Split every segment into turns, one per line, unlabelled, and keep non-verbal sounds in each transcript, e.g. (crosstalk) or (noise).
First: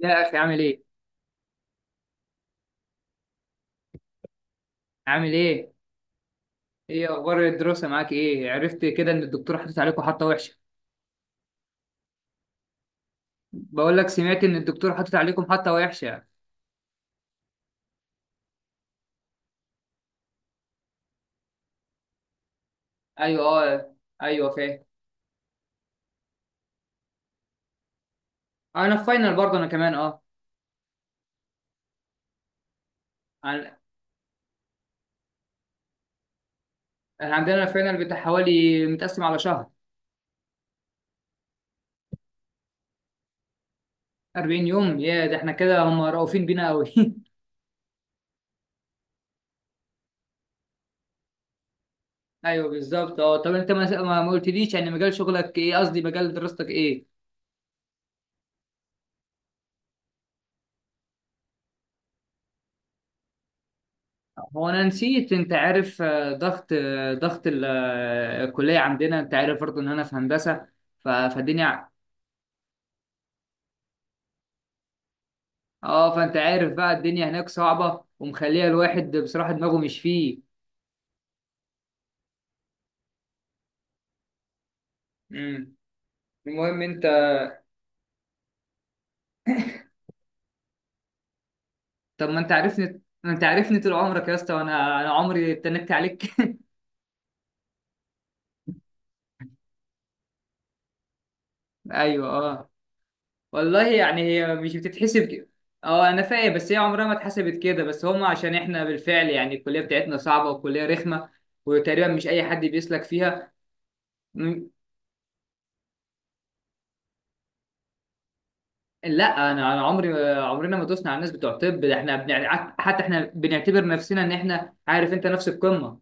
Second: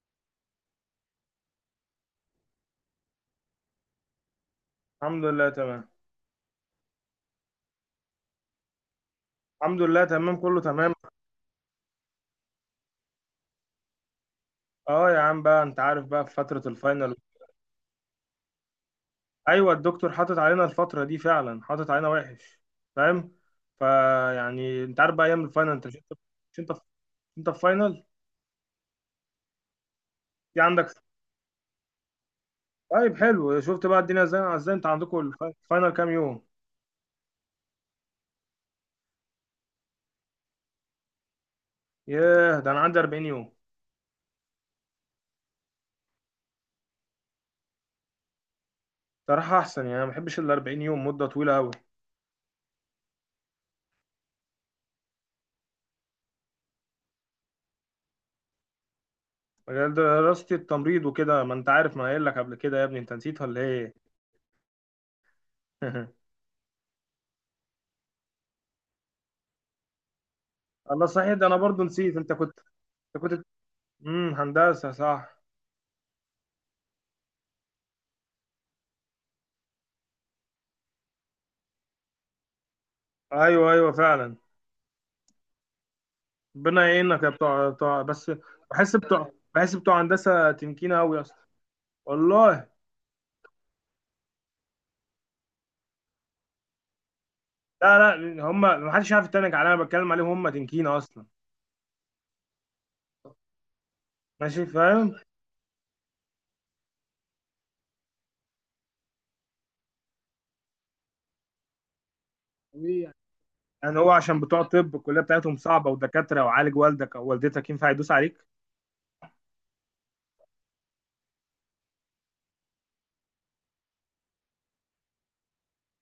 يا اخي، عامل ايه؟
الحمد
عامل
لله
ايه؟
تمام.
ايه اخبار الدراسه معاك؟ ايه عرفت كده ان الدكتور حاطط عليكم حطه وحشه؟
كله تمام.
بقول لك سمعت ان الدكتور
اه
حاطط
يا عم
عليكم
بقى،
حطه
انت عارف
وحشه.
بقى في فترة الفاينل. ايوه الدكتور حاطط علينا الفترة دي فعلا، حاطط علينا وحش. فاهم.
ايوه. اه. ايوه
فيعني
فاهم.
انت عارف بقى ايام الفاينل، انت مش انت مش انت في انت في فاينل.
انا في فاينل برضه انا كمان. اه.
دي عندك. طيب حلو،
عن-
شفت بقى الدنيا ازاي، انت عندكم الفاينل كام يوم؟
احنا عندنا الفاينل بتاع حوالي متقسم على شهر.
ياه، ده انا عندي 40 يوم.
40 يوم؟ يا ده احنا كده هم رؤوفين بينا قوي. (laughs)
صراحة احسن يعني، انا ما بحبش ال 40 يوم، مدة طويلة قوي.
ايوه بالظبط. اه طب انت ما قلتليش، يعني مجال شغلك ايه؟ قصدي مجال دراستك ايه؟
مجال دراستي التمريض وكده، ما انت عارف، ما أنا قايل لك قبل كده يا ابني، انت نسيت ولا ايه؟
هو انا نسيت، انت عارف،
(laughs)
ضغط، الكليه عندنا، انت عارف برضه ان انا في هندسه.
الله صحيح، ده انا برضو
فالدنيا،
نسيت، انت كنت، انت كنت هندسه صح.
اه. فانت عارف بقى الدنيا هناك صعبه ومخليه الواحد بصراحه دماغه مش فيه.
ايوه ايوه فعلا.
امم المهم
ربنا
انت،
يعينك يا بتوع بس. بحس بتوع هندسه تنكينه قوي اصلا.
طب ما انت
والله.
عارفني، ما انت عارفني، طول عمرك يا اسطى، وانا عمري اتنكت عليك. (laughs)
لا لا، هم ما حدش عارف يتنك عليا، انا بتكلم عليهم هم تنكينه اصلا.
ايوه اه. والله يعني هي
ماشي
مش
فاهم.
بتتحسب كده. اه انا فاهم بس هي عمرها ما اتحسبت كده، بس هم عشان احنا بالفعل يعني الكليه بتاعتنا صعبه وكليه رخمه، وتقريبا مش اي حد بيسلك
طبيعي.
فيها.
يعني هو عشان بتوع
م-
طب الكليه بتاعتهم صعبه ودكاتره وعالج، والدك او والدتك ينفع يدوس عليك.
لا. انا عمري، عمرنا ما دوسنا على الناس بتوع طب. ده احنا حتى احنا بنعتبر نفسنا ان احنا، عارف انت، نفس القمه.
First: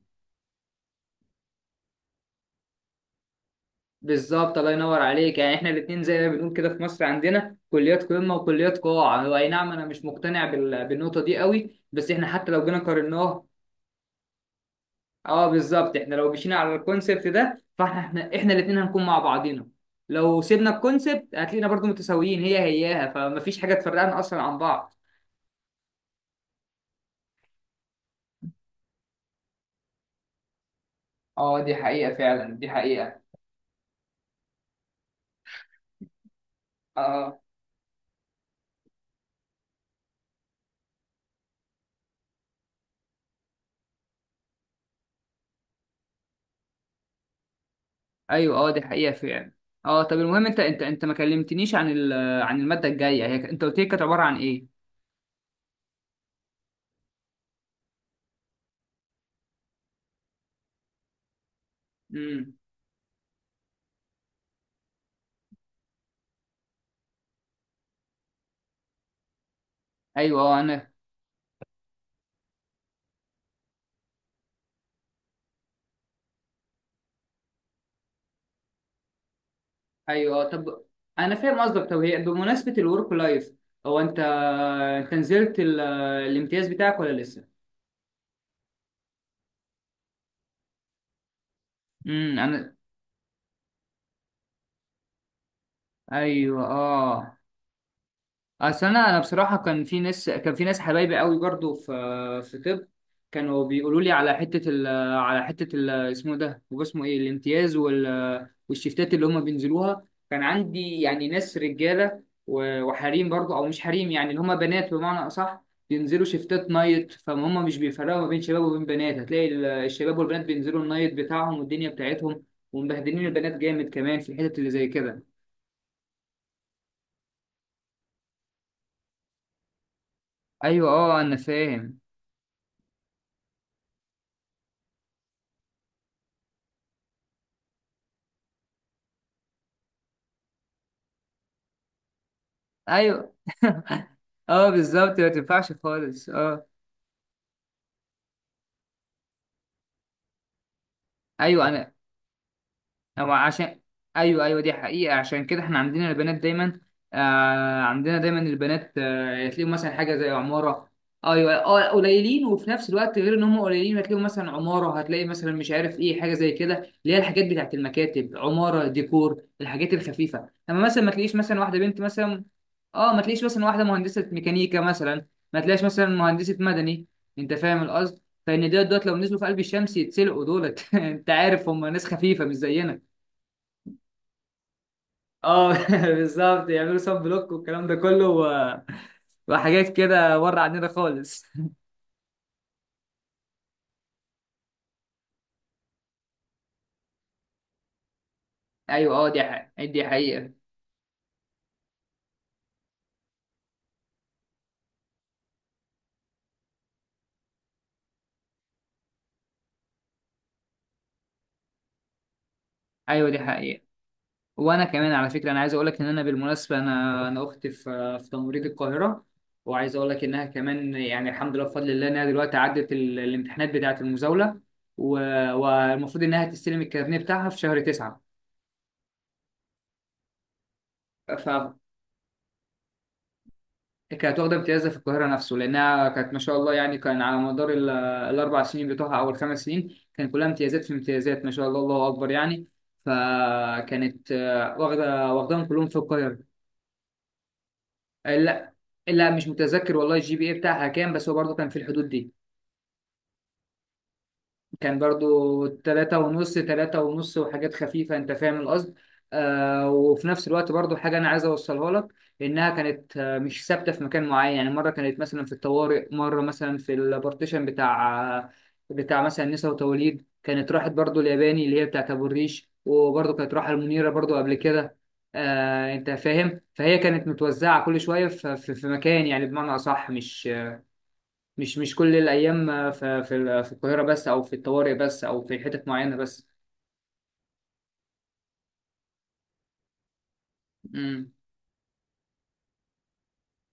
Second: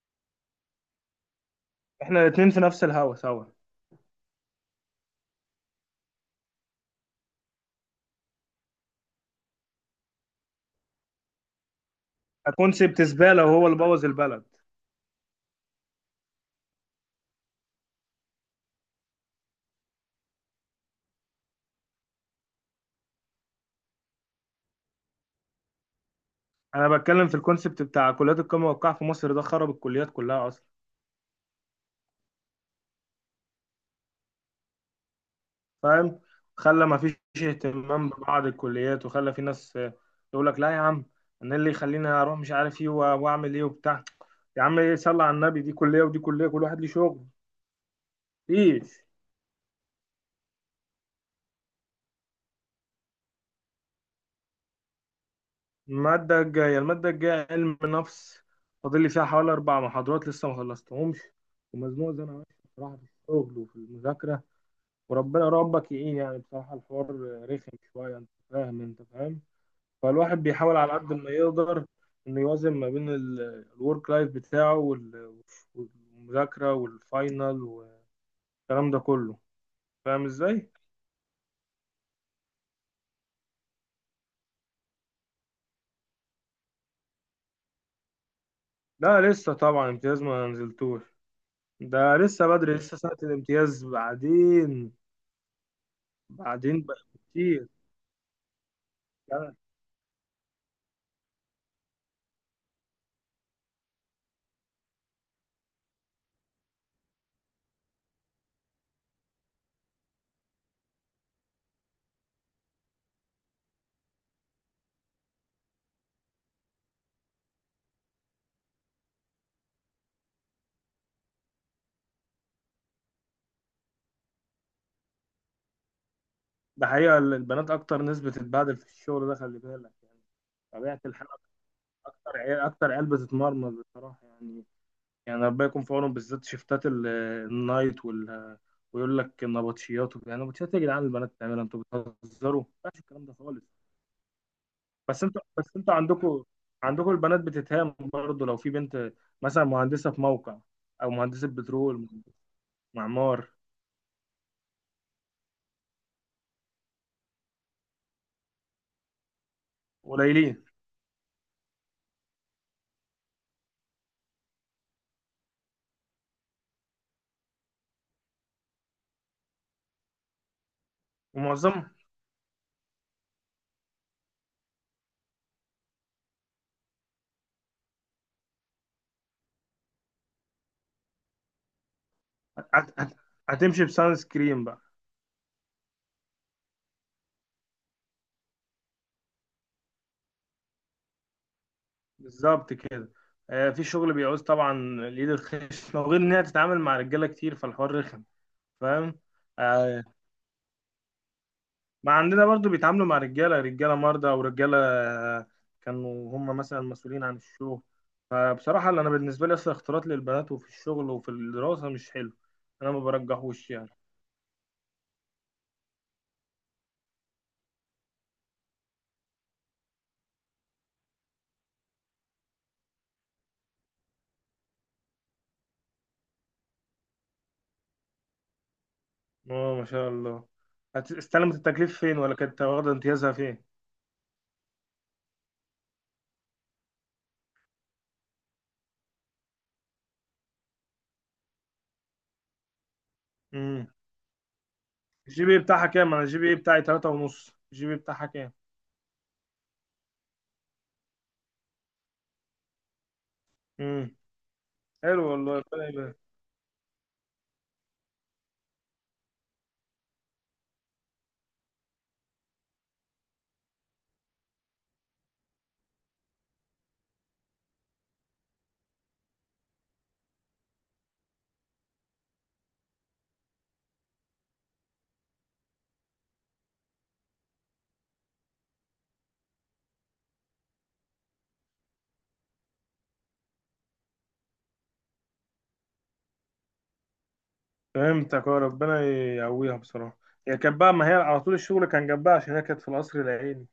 احنا الاثنين في نفس الهوا سوا.
بالظبط، الله ينور عليك، يعني احنا الاثنين زي ما بنقول كده في مصر عندنا كليات قمه وكليات قاع. هو اي نعم انا مش مقتنع بالنقطه دي قوي، بس احنا حتى لو جينا
الكونسيبت
قارناه.
زباله، وهو اللي بوظ البلد.
اه بالظبط، احنا لو مشينا على الكونسبت ده فاحنا احنا الاثنين هنكون مع بعضينا. لو سيبنا الكونسبت هتلاقينا برضو متساويين، هي هياها، فمفيش حاجه تفرقنا اصلا عن بعض.
انا بتكلم في الكونسيبت بتاع كليات القمه والقاع في مصر، ده خرب الكليات كلها اصلا.
اه دي حقيقة فعلا، دي حقيقة.
فاهم. خلى ما
آه.
فيش اهتمام ببعض الكليات، وخلى في ناس يقول لك لا يا عم، انا اللي يخليني اروح مش عارف ايه واعمل ايه وبتاع. يا عم ايه، صلى على النبي، دي كليه ودي كليه، كل واحد ليه شغل.
ايوه اه دي
مفيش.
حقيقه فعلا. اه طب المهم انت، انت ما كلمتنيش عن عن الماده الجايه، هي انت قلت لي كانت عباره عن ايه؟
الماده الجايه، علم نفس. فاضل لي فيها حوالي اربع محاضرات لسه ما خلصتهمش. ومزنوق زي انا
امم
ماشي بصراحه، في الشغل وفي المذاكره. وربنا ربك يعين، يعني بصراحه الحوار رخم شويه، انت فاهم، انت فاهم. فالواحد
ايوه اه.
بيحاول
انا
على قد ما يقدر انه يوازن ما بين الورك لايف بتاعه والمذاكرة والفاينل والكلام ده كله. فاهم
ايوه اه.
ازاي؟
طب انا فاهم قصدك. طب هي بمناسبه الورك لايف، هو انت نزلت الامتياز بتاعك ولا لسه؟
لا لسه طبعا، امتياز ما نزلتوش. ده لسه
انا
بدري، لسه سنة الامتياز بعدين.
ايوه
بعدين بقى
اه.
كتير.
اصل انا،
لا.
بصراحه كان في ناس، كان في ناس حبايبي قوي برضو في، في طب. كانوا بيقولوا لي على حته على حته اسمه ده، هو اسمه ايه؟ الامتياز والشفتات اللي هم بينزلوها، كان عندي يعني ناس رجاله وحريم برضو، او مش حريم يعني، اللي هم بنات بمعنى اصح، بينزلوا شفتات نايت، فهم مش بيفرقوا ما بين شباب وبين بنات. هتلاقي الشباب والبنات بينزلوا النايت بتاعهم والدنيا بتاعتهم، ومبهدلين البنات جامد كمان في الحتت اللي زي كده.
ده حقيقة، البنات أكتر ناس بتتبهدل في الشغل ده، خلي بالك يعني.
ايوه
طبيعة
اه
الحال.
انا فاهم.
أكتر عيال بتتمرمط بصراحة يعني. يعني ربنا يكون في عونهم، بالذات شيفتات النايت ويقول لك النبطشيات وكده، النبطشيات يا جدعان البنات بتعملها، انتوا بتهزروا، ما ينفعش الكلام ده
ايوه.
خالص.
(laughs) اه بالظبط
بس
ما
انتوا بس
تنفعش
انتوا
خالص
عندكم
اه.
عندكم البنات بتتهام برضه، لو في بنت مثلا مهندسه في موقع، او مهندسه
ايوه. انا
بترول،
هو
معمار.
عشان، ايوه ايوه دي حقيقة. عشان كده احنا عندنا البنات دايما، آه عندنا دايما البنات، آه تلاقيهم مثلا حاجة زي
قليلين.
عمارة. ايوه اه قليلين، وفي نفس الوقت غير ان هم قليلين، هتلاقيهم مثلا عمارة، هتلاقي مثلا مش عارف ايه حاجة زي كده، اللي هي الحاجات بتاعت المكاتب، عمارة ديكور، الحاجات الخفيفة. اما مثلا ما تلاقيش مثلا واحدة
ومعظم.
بنت مثلا، اه ما تلاقيش مثلا واحدة مهندسة ميكانيكا مثلا، ما تلاقيش مثلا مهندسة مدني. انت فاهم القصد، فان دول لو نزلوا في قلب الشمس يتسلقوا دولت. (laughs) انت عارف هم ناس خفيفة مش
هت-
زينا.
هت- هتمشي بسان سكرين بقى.
اه. (laughs) بالظبط، يعملوا سب بلوك والكلام ده كله، وحاجات كده بره عننا خالص.
بالظبط كده. في شغل بيعوز طبعا اليد الخشنه، وغير ان هي تتعامل مع رجاله كتير، فالحوار رخم.
ايوه
فاهم.
اه دي حقيقة،
آه،
دي حقيقة.
ما عندنا برضو بيتعاملوا مع رجالة، مرضى أو رجالة كانوا هم مثلا مسؤولين عن الشغل. فبصراحة اللي أنا بالنسبة لي، أصلا اختلاط للبنات، وفي الشغل وفي الدراسة، مش حلو. أنا ما
ايوه دي
برجحوش
حقيقة.
يعني.
وانا كمان على فكرة، انا عايز اقول لك ان انا بالمناسبة، انا اختي في، في تمريض القاهرة، وعايز اقول لك انها كمان يعني الحمد لله بفضل الله، انها دلوقتي عدت الامتحانات بتاعة المزاولة، و- والمفروض انها تستلم الكارنيه بتاعها في شهر تسعة.
اه ما شاء الله. استلمت التكليف فين، ولا كانت واخدة امتيازها فين؟
كانت واخدة امتياز في القاهرة نفسه، لأنها كانت ما شاء الله يعني كان على مدار الأربع سنين بتوعها أو الخمس سنين، كان كلها امتيازات في امتيازات، ما شاء الله، الله أكبر يعني.
امم.
فكانت واخدة،
الجي بي إيه
واخداهم
بتاعها
كلهم في
كام؟ أنا الجي
القاهرة.
بي إيه بتاعي تلاتة ونص، الجي بي إيه بتاعها كام؟
لا، لا مش متذكر والله الجي بي اي بتاعها كام، بس هو برضه كان في الحدود دي.
امم.
كان
حلو والله،
برضو
ربنا يبارك.
تلاتة ونص، تلاتة ونص وحاجات خفيفة، انت فاهم القصد. آه وفي نفس الوقت برضو حاجة انا عايز اوصلها لك، انها كانت مش ثابتة في مكان معين، يعني مرة كانت مثلا في الطوارئ، مرة مثلا في البارتيشن بتاع مثلا نساء وتوليد، كانت راحت برضو الياباني اللي هي بتاعت ابو الريش، وبرضو كانت راحة المنيرة برضو قبل كده. آه انت فاهم، فهي كانت متوزعة كل شوية في مكان، يعني بمعنى اصح مش مش كل الأيام في في القاهرة بس، أو في الطوارئ بس، أو في حتت معينة بس.
فهمتك اه، ربنا يقويها بصراحة. هي كانت بقى، ما هي
امم
على طول الشغل كان جنبها، عشان هي كانت في القصر العيني.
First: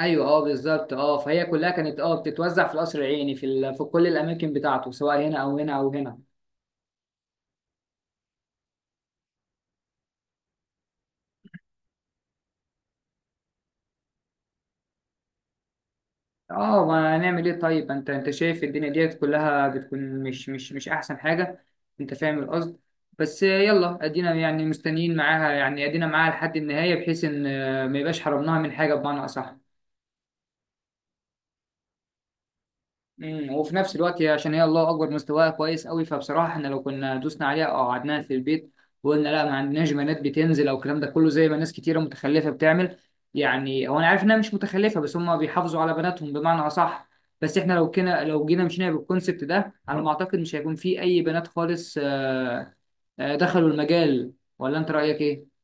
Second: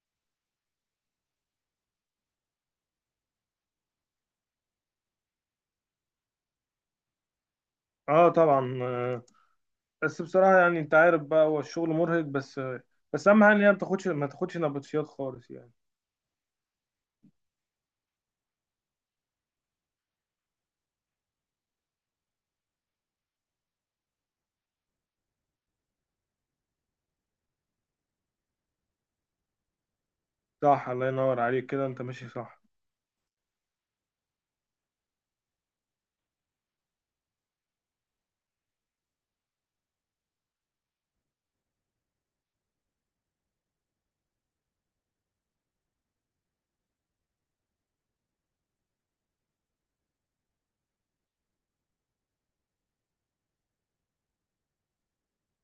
أيوه أه بالظبط أه. فهي كلها كانت أه بتتوزع في القصر العيني، في في كل الأماكن بتاعته، سواء هنا أو هنا أو هنا.
اه طبعا. بس بصراحة يعني، انت عارف بقى، هو الشغل مرهق. بس اهم حاجة ان هي ما تاخدش نبطشيات خالص يعني.
أه ما هنعمل إيه؟ طيب أنت، أنت شايف الدنيا ديت كلها بتكون مش مش أحسن حاجة، أنت فاهم القصد. بس يلا أدينا يعني مستنيين معاها، يعني أدينا معاها لحد النهاية، بحيث إن ما يبقاش حرمناها من حاجة بمعنى أصح.
صح، الله ينور عليك كده، انت ماشي صح.
وفي نفس الوقت عشان هي الله اكبر مستواها كويس قوي، فبصراحه احنا لو كنا دوسنا عليها او قعدناها في البيت، وقلنا لا ما عندناش بنات بتنزل او الكلام ده كله، زي ما ناس كتيره متخلفه بتعمل، يعني هو انا عارف انها مش متخلفه، بس هم بيحافظوا على بناتهم بمعنى اصح. بس احنا لو كنا، لو جينا مشينا بالكونسبت ده، على ما اعتقد مش هيكون في اي بنات خالص دخلوا المجال، ولا انت رايك ايه؟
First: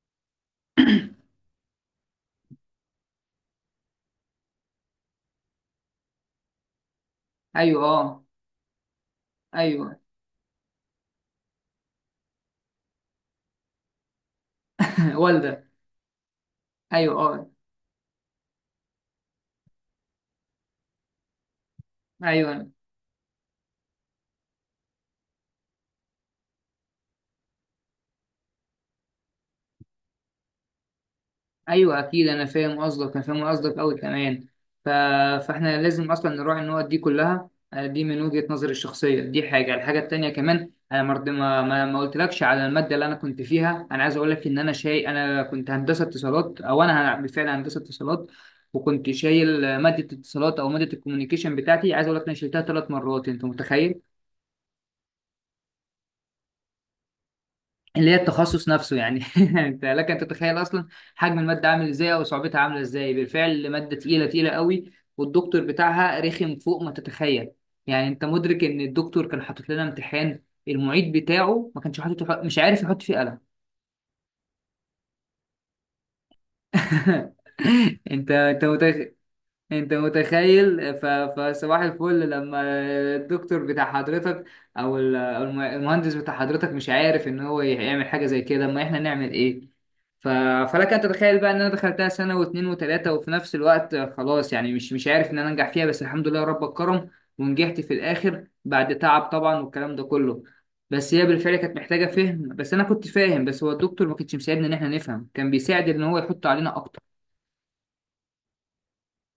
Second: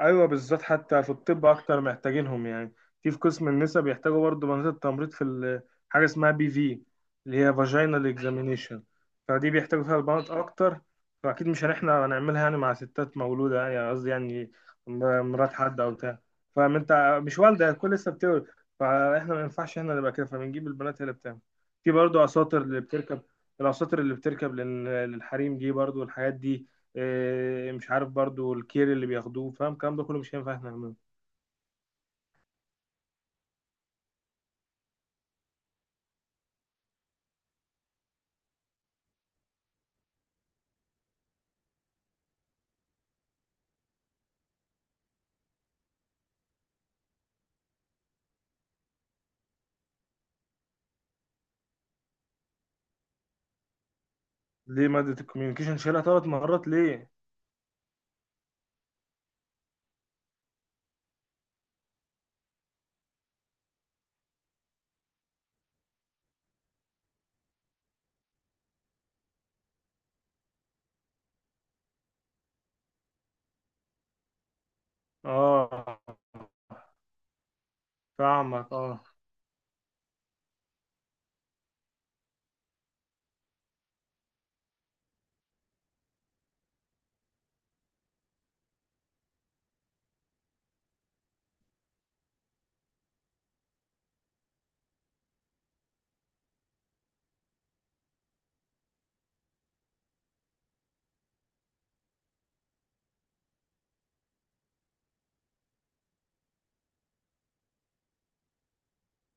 ايوه بالذات، حتى في الطب اكتر محتاجينهم يعني. في قسم النساء بيحتاجوا برضه بنات التمريض حاجه اسمها بي في، اللي هي
ايوه
فاجينال
اه.
اكزامينيشن. فدي بيحتاجوا فيها
ايوه.
البنات اكتر. فاكيد مش هنحنا هنعملها يعني مع ستات مولوده يعني، قصدي يعني
(laughs)
مرات
والده.
حد او بتاع. فاهم، انت
ايوه
مش
اه.
والده، الكل لسه بتولد. فاحنا ما ينفعش احنا نبقى كده، فبنجيب البنات هي اللي بتعمل. في برضه اساطر
ايوه.
اللي بتركب، الاساطر اللي بتركب لل- للحريم دي برضه، والحاجات دي. مش عارف برضو الكير اللي بياخدوه، فاهم الكلام ده كله مش هينفع احنا نعمله.
ايوه اكيد انا فاهم قصدك، انا فاهم قصدك قوي كمان. ف... فاحنا لازم اصلا نراعي النقط دي كلها، دي من وجهة نظري الشخصيه، دي حاجه. الحاجه التانيه كمان، انا مرض ما قلتلكش على الماده اللي انا كنت فيها. انا عايز اقول لك ان انا شايل، انا كنت هندسه اتصالات، او انا بالفعل هندسه اتصالات، وكنت شايل ماده الاتصالات او ماده الكوميونيكيشن بتاعتي. عايز اقول لك انا شلتها ثلاث مرات، انت متخيل؟
ليه مادة الكوميونيكيشن شالها ثلاث مرات ليه؟
اللي هي التخصص نفسه يعني. (laughs) انت لك ان تتخيل اصلا حجم الماده عامل ازاي، او صعوبتها عامله ازاي. بالفعل ماده تقيله، تقيله قوي، والدكتور بتاعها رخم فوق ما تتخيل. يعني انت مدرك ان الدكتور كان حاطط لنا امتحان المعيد بتاعه ما كانش حاطط، مش عارف يحط فيه قلم.
اه
(laughs) انت
فاهمك اه،
انت متخيل، فصباح الفل لما الدكتور بتاع حضرتك، او المهندس بتاع حضرتك، مش عارف ان هو يعمل حاجه زي كده، ما احنا نعمل ايه؟ ف... فلك ان تتخيل بقى ان انا دخلتها سنه واثنين وثلاثه، وفي نفس الوقت خلاص يعني مش عارف ان انا انجح فيها، بس الحمد لله رب كرم ونجحت في الاخر بعد تعب طبعا والكلام ده كله. بس هي بالفعل كانت محتاجه فهم، بس انا كنت فاهم، بس هو الدكتور ما كانش مساعدنا ان احنا نفهم، كان بيساعد ان هو يحط علينا اكتر.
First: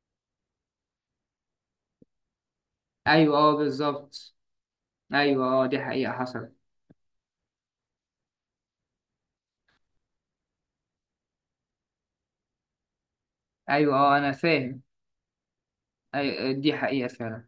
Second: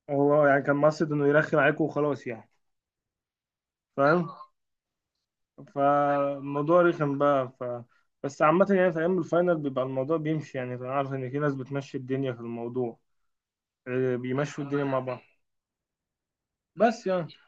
هو يعني كان مقصد انه يرخم عليكم وخلاص يعني.
ايوه اه
فاهم؟
بالظبط. ايوه اه دي حقيقة حصلت.
فالموضوع رخم بقى. ف. بس عامة يعني، في أيام الفاينل بيبقى الموضوع بيمشي يعني، أنا عارف إن في ناس بتمشي الدنيا في الموضوع.
ايوه اه انا
بيمشوا
فاهم.
الدنيا مع بعض.
أيوة دي
بس
حقيقة
يعني.
فعلا.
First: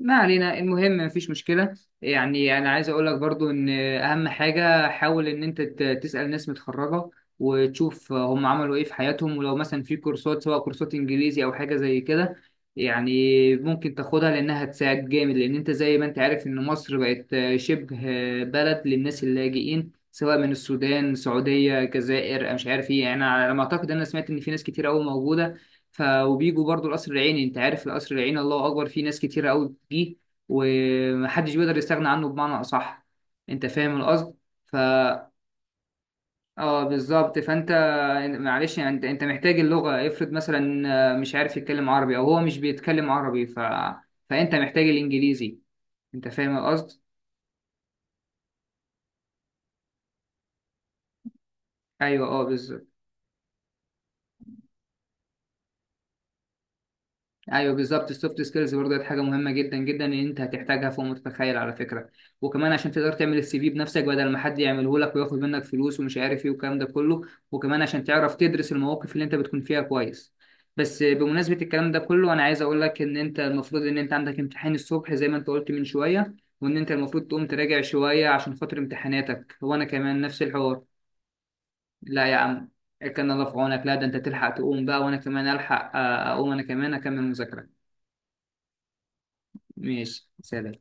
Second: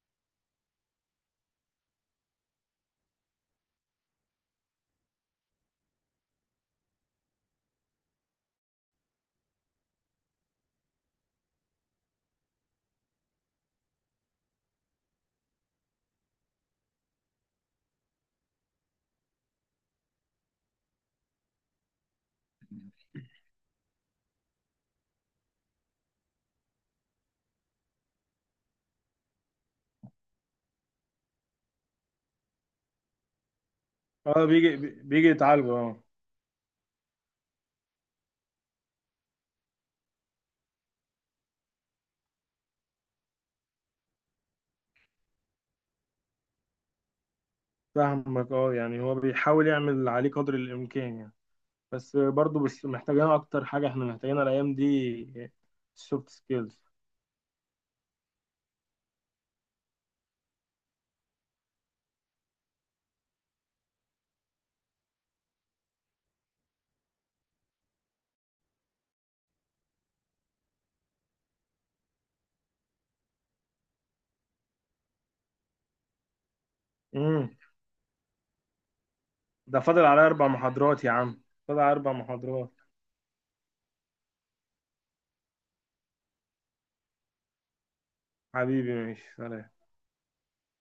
ما علينا، المهم مفيش مشكلة. يعني أنا عايز أقول لك برضو إن أهم حاجة، حاول إن أنت تسأل ناس متخرجة، وتشوف هم عملوا إيه في حياتهم، ولو مثلا في كورسات سواء كورسات إنجليزي أو حاجة زي كده يعني، ممكن تاخدها لأنها هتساعد جامد. لأن أنت زي ما أنت عارف إن مصر بقت شبه بلد للناس اللاجئين، سواء من السودان، السعودية، الجزائر، أنا مش عارف إيه، يعني أنا على ما أعتقد أنا سمعت إن في ناس كتير أوي موجودة. ف وبيجوا برضو القصر العيني، انت عارف القصر العيني الله اكبر فيه ناس كتيره قوي فيه، ومحدش بيقدر يستغنى عنه بمعنى اصح، انت فاهم القصد.
اه. بيجي،
ف
يتعالجوا اه.
اه بالظبط. فانت معلش يعني، انت انت محتاج اللغه. افرض مثلا مش عارف يتكلم عربي، او هو مش بيتكلم عربي، ف فانت محتاج الانجليزي، انت فاهم القصد.
فاهمك اه، يعني هو بيحاول يعمل اللي عليه قدر الإمكان يعني. بس
ايوه اه
برضو، بس
بالظبط.
محتاجين اكتر حاجه احنا محتاجينها الايام دي، السوفت سكيلز.
ايوه بالظبط السوفت سكيلز برضه دي حاجه مهمه جدا جدا، ان انت هتحتاجها فوق ما تتخيل على فكره. وكمان عشان تقدر تعمل السي في بنفسك، بدل ما حد يعمله لك وياخد منك فلوس ومش عارف ايه والكلام ده كله. وكمان عشان تعرف تدرس المواقف اللي انت بتكون فيها كويس. بس بمناسبه الكلام ده كله، انا عايز اقول لك ان انت المفروض ان انت عندك امتحان الصبح زي ما انت قلت من شويه، وان انت المفروض تقوم
امم.
تراجع شويه عشان خاطر امتحاناتك،
ده
وانا
فاضل
كمان
على
نفس
اربع
الحوار.
محاضرات يا عم، فاضل على اربع
لا يا عم،
محاضرات.
كان الله في عونك. لا ده انت تلحق تقوم بقى، وانا كمان الحق اقوم انا كمان اكمل مذاكره.
حبيبي ماشي سلام.
ماشي سلام.